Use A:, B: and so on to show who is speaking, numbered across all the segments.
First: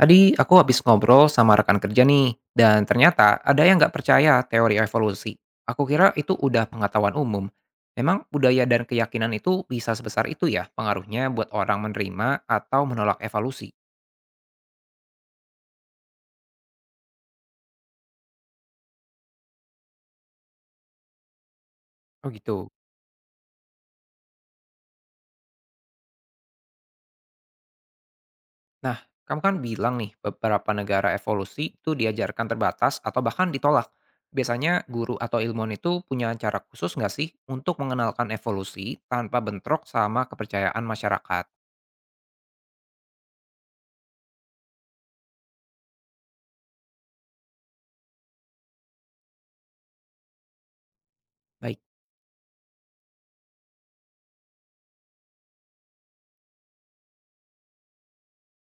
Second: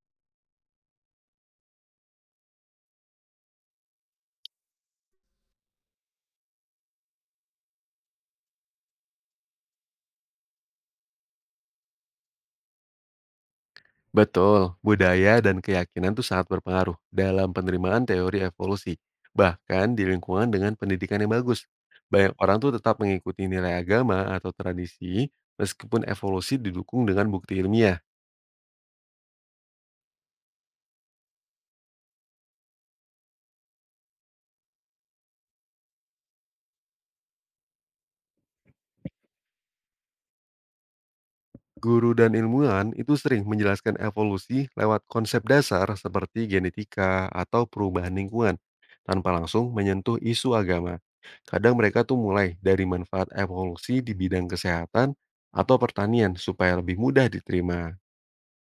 A: Tadi aku habis ngobrol sama rekan kerja nih, dan ternyata ada yang nggak percaya teori evolusi. Aku kira itu udah pengetahuan umum. Memang budaya dan keyakinan itu bisa sebesar itu ya pengaruhnya buat orang menerima atau menolak evolusi.
B: Betul, budaya dan keyakinan itu sangat berpengaruh dalam penerimaan teori evolusi, bahkan di lingkungan dengan pendidikan yang bagus.
A: Oh
B: Banyak orang
A: gitu.
B: tuh tetap mengikuti nilai agama atau tradisi meskipun evolusi didukung dengan bukti ilmiah.
A: Nah, kamu kan bilang nih beberapa negara evolusi itu diajarkan terbatas atau bahkan ditolak. Biasanya guru atau ilmuwan itu punya cara khusus nggak sih untuk mengenalkan evolusi tanpa bentrok sama kepercayaan masyarakat?
B: Guru dan ilmuwan itu sering menjelaskan evolusi lewat konsep dasar seperti genetika atau perubahan lingkungan, tanpa langsung menyentuh isu agama. Kadang
A: Baik.
B: mereka tuh mulai dari manfaat evolusi di bidang kesehatan atau pertanian supaya lebih mudah diterima.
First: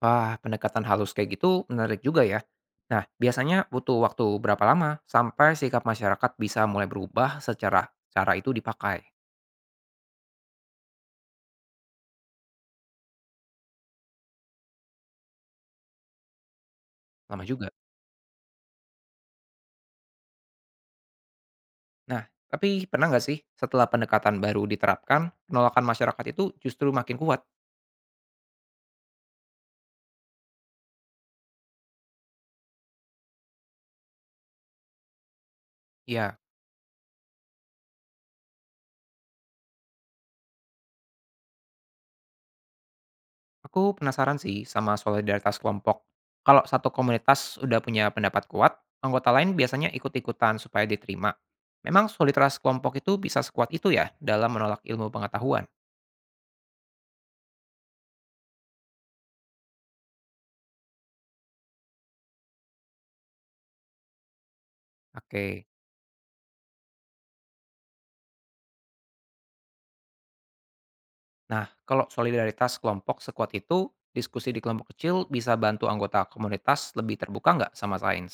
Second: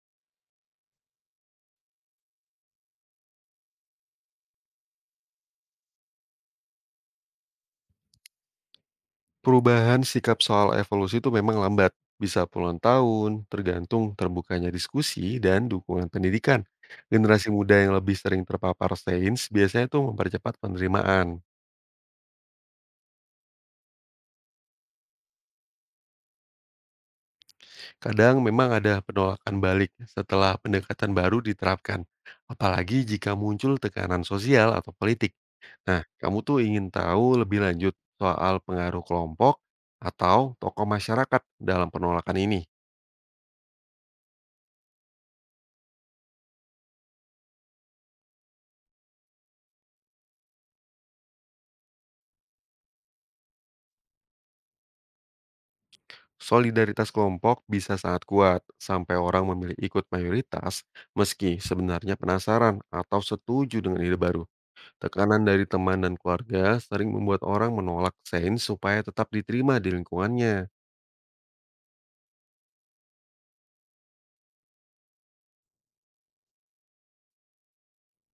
A: Wah, pendekatan halus kayak gitu menarik juga ya. Nah, biasanya butuh waktu berapa lama sampai sikap masyarakat bisa mulai berubah secara cara itu dipakai?
B: Perubahan sikap soal evolusi itu memang lambat, bisa puluhan tahun, tergantung terbukanya diskusi dan dukungan pendidikan.
A: Lama
B: Generasi
A: juga.
B: muda yang lebih sering terpapar sains biasanya tuh mempercepat penerimaan.
A: Nah, tapi pernah nggak sih setelah pendekatan baru diterapkan, penolakan masyarakat itu justru makin kuat?
B: Kadang memang ada penolakan balik setelah pendekatan baru diterapkan, apalagi jika muncul tekanan sosial atau politik. Nah, kamu
A: Ya,
B: tuh ingin tahu lebih lanjut soal pengaruh kelompok atau tokoh masyarakat dalam penolakan ini.
A: aku penasaran sih sama solidaritas kelompok. Kalau satu komunitas udah punya pendapat kuat, anggota lain biasanya ikut-ikutan supaya diterima. Memang solidaritas kelompok itu bisa sekuat itu ya dalam menolak ilmu pengetahuan.
B: Solidaritas kelompok bisa sangat kuat sampai orang memilih ikut mayoritas meski sebenarnya penasaran atau setuju dengan ide baru. Tekanan
A: Oke.
B: dari teman dan keluarga sering membuat orang menolak sains supaya tetap diterima di lingkungannya.
A: Nah, kalau solidaritas kelompok sekuat itu, diskusi di kelompok kecil bisa bantu anggota komunitas lebih terbuka nggak sama sains?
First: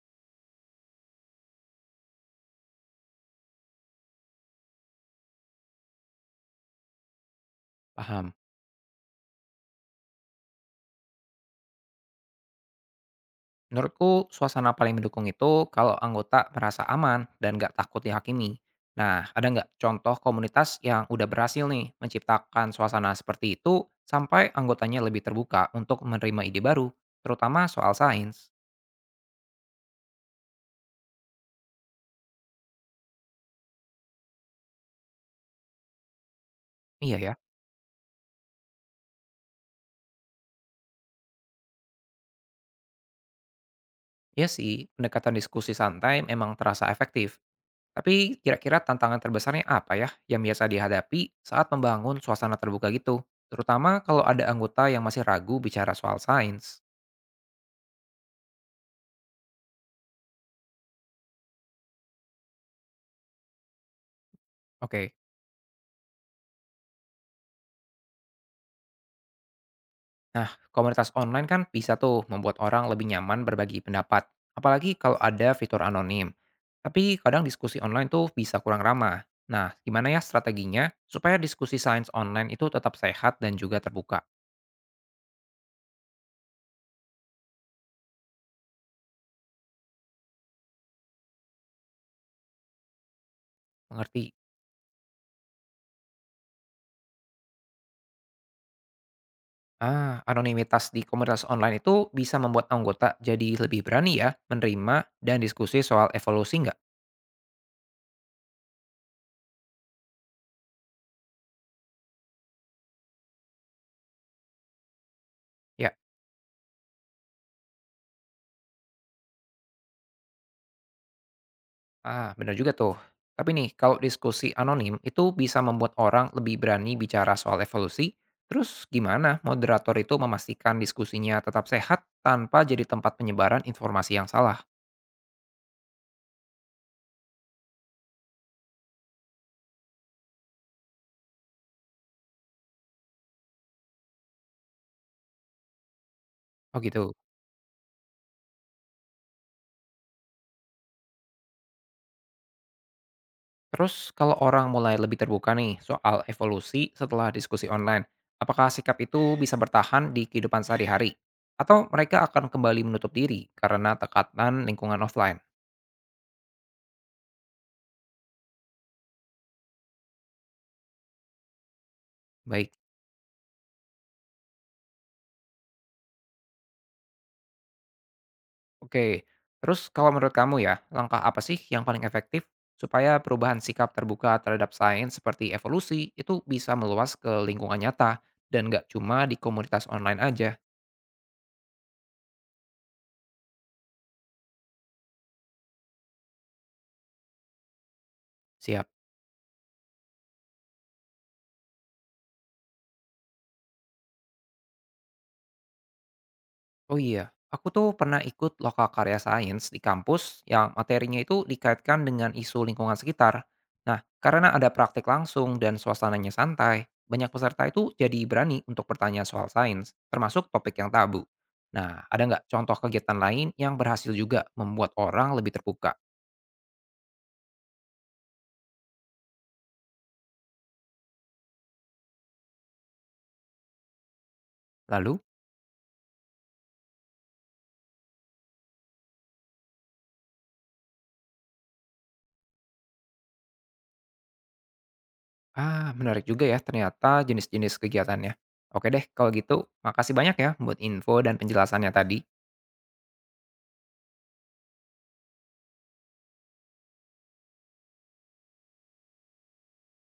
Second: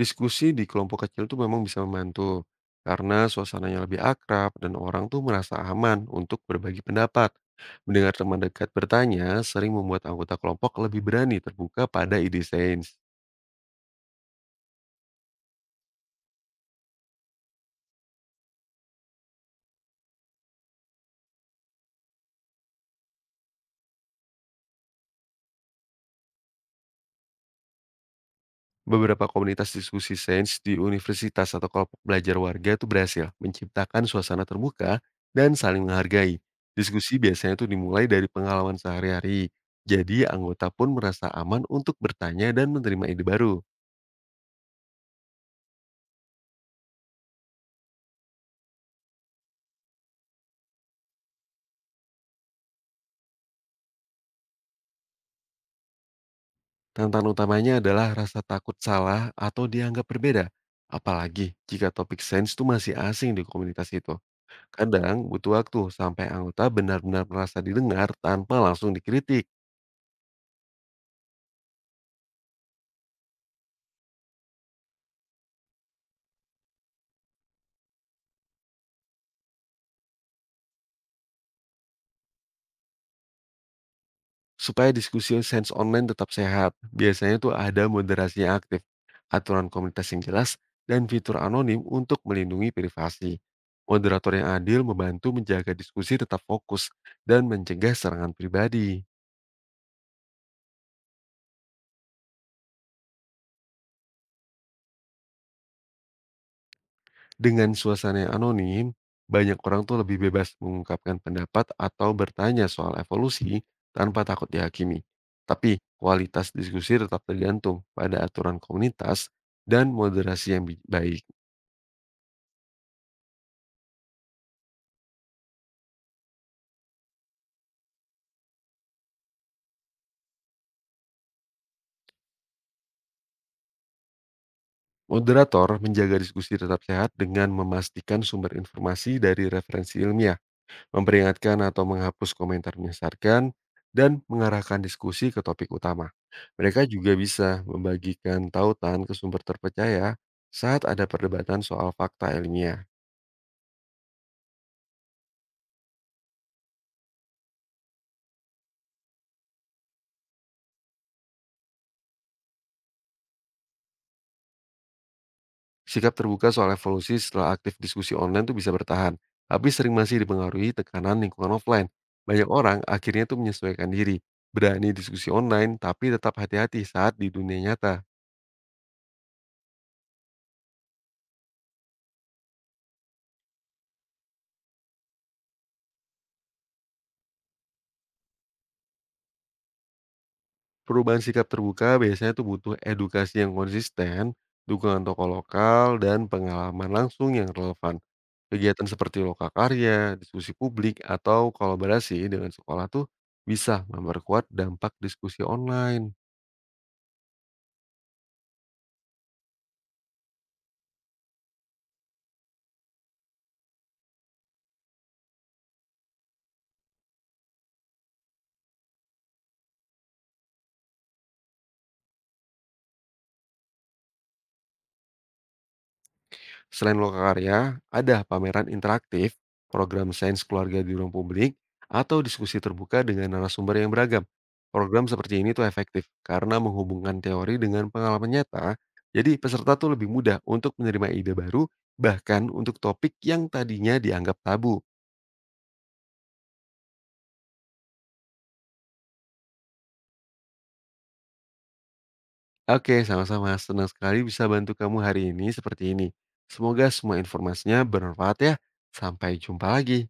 B: Diskusi di kelompok kecil tuh memang bisa membantu, karena suasananya lebih akrab dan orang tuh merasa aman untuk berbagi pendapat. Mendengar
A: Paham.
B: teman dekat bertanya sering membuat anggota kelompok lebih berani terbuka pada ide sains.
A: Menurutku, suasana paling mendukung itu kalau anggota merasa aman dan nggak takut dihakimi. Nah, ada nggak contoh komunitas yang udah berhasil nih menciptakan suasana seperti itu sampai anggotanya lebih terbuka untuk menerima ide baru, terutama soal sains?
B: Beberapa komunitas diskusi sains di universitas atau kelompok belajar warga itu berhasil menciptakan suasana terbuka dan saling menghargai. Diskusi
A: Iya ya.
B: biasanya tuh dimulai dari pengalaman sehari-hari, jadi anggota pun merasa aman untuk bertanya dan menerima ide baru.
A: Iya sih, pendekatan diskusi santai memang terasa efektif, tapi kira-kira tantangan terbesarnya apa ya yang biasa dihadapi saat membangun suasana terbuka gitu? Terutama kalau ada anggota yang masih ragu bicara soal sains.
B: Tantangan utamanya adalah rasa takut salah atau dianggap berbeda, apalagi jika topik sains itu masih asing di komunitas itu.
A: Oke,
B: Kadang butuh waktu sampai anggota benar-benar merasa didengar tanpa langsung dikritik.
A: nah komunitas online kan bisa tuh membuat orang lebih nyaman berbagi pendapat. Apalagi kalau ada fitur anonim. Tapi kadang diskusi online tuh bisa kurang ramah. Nah, gimana ya strateginya supaya diskusi sains online itu tetap sehat dan juga terbuka?
B: Supaya diskusi sains online tetap sehat, biasanya tuh ada moderasi yang aktif, aturan komunitas yang jelas, dan fitur anonim untuk melindungi privasi.
A: Mengerti?
B: Moderator yang adil membantu menjaga diskusi tetap fokus dan mencegah serangan pribadi.
A: Ah, anonimitas di komunitas online itu bisa membuat anggota jadi lebih berani ya menerima dan diskusi soal evolusi nggak?
B: Dengan suasana yang anonim, banyak orang tuh lebih bebas mengungkapkan pendapat atau bertanya soal evolusi tanpa takut dihakimi. Tapi
A: Ya,
B: kualitas diskusi tetap tergantung pada aturan komunitas dan moderasi yang baik.
A: ah benar juga tuh. Tapi nih, kalau diskusi anonim itu bisa membuat orang lebih berani bicara soal evolusi, terus gimana moderator itu memastikan diskusinya tetap sehat tanpa jadi tempat penyebaran informasi yang salah?
B: Moderator menjaga diskusi tetap sehat dengan memastikan sumber informasi dari referensi ilmiah, memperingatkan atau menghapus komentar menyesatkan, dan mengarahkan diskusi ke topik utama.
A: Oh
B: Mereka juga
A: gitu.
B: bisa membagikan tautan ke sumber terpercaya saat ada perdebatan soal fakta ilmiah.
A: Terus kalau orang mulai lebih terbuka nih soal evolusi setelah diskusi online, apakah sikap itu bisa bertahan di kehidupan sehari-hari? Atau mereka akan kembali menutup diri karena tekanan lingkungan offline?
B: Sikap terbuka soal evolusi setelah aktif diskusi online tuh bisa bertahan, tapi sering masih dipengaruhi tekanan lingkungan offline. Banyak
A: Baik,
B: orang akhirnya tuh menyesuaikan diri, berani diskusi online tapi tetap hati-hati saat di dunia nyata.
A: oke. Terus kalau menurut kamu ya, langkah apa sih yang paling efektif supaya perubahan sikap terbuka terhadap sains seperti evolusi itu bisa meluas ke lingkungan nyata dan nggak cuma di komunitas online aja?
B: Perubahan sikap terbuka biasanya tuh butuh edukasi yang konsisten, dukungan tokoh lokal, dan pengalaman langsung yang relevan. Kegiatan
A: Siap.
B: seperti lokakarya, diskusi publik, atau kolaborasi dengan sekolah tuh bisa memperkuat dampak diskusi online.
A: Oh iya, aku tuh pernah ikut lokal karya sains di kampus yang materinya itu dikaitkan dengan isu lingkungan sekitar. Nah, karena ada praktik langsung dan suasananya santai, banyak peserta itu jadi berani untuk bertanya soal sains, termasuk topik yang tabu. Nah, ada nggak contoh kegiatan lain yang berhasil juga membuat orang lebih terbuka?
B: Selain lokakarya, ada pameran interaktif, program sains keluarga di ruang publik, atau diskusi terbuka dengan narasumber yang beragam. Program
A: Lalu,
B: seperti ini tuh efektif karena menghubungkan teori dengan pengalaman nyata, jadi peserta tuh lebih mudah untuk menerima ide baru, bahkan untuk topik yang tadinya dianggap tabu.
A: ah menarik juga ya ternyata jenis-jenis kegiatannya. Oke deh, kalau gitu makasih banyak ya buat info dan penjelasannya tadi.
B: Oke, sama-sama. Senang sekali bisa bantu kamu hari ini seperti ini. Semoga semua informasinya bermanfaat ya. Sampai jumpa lagi.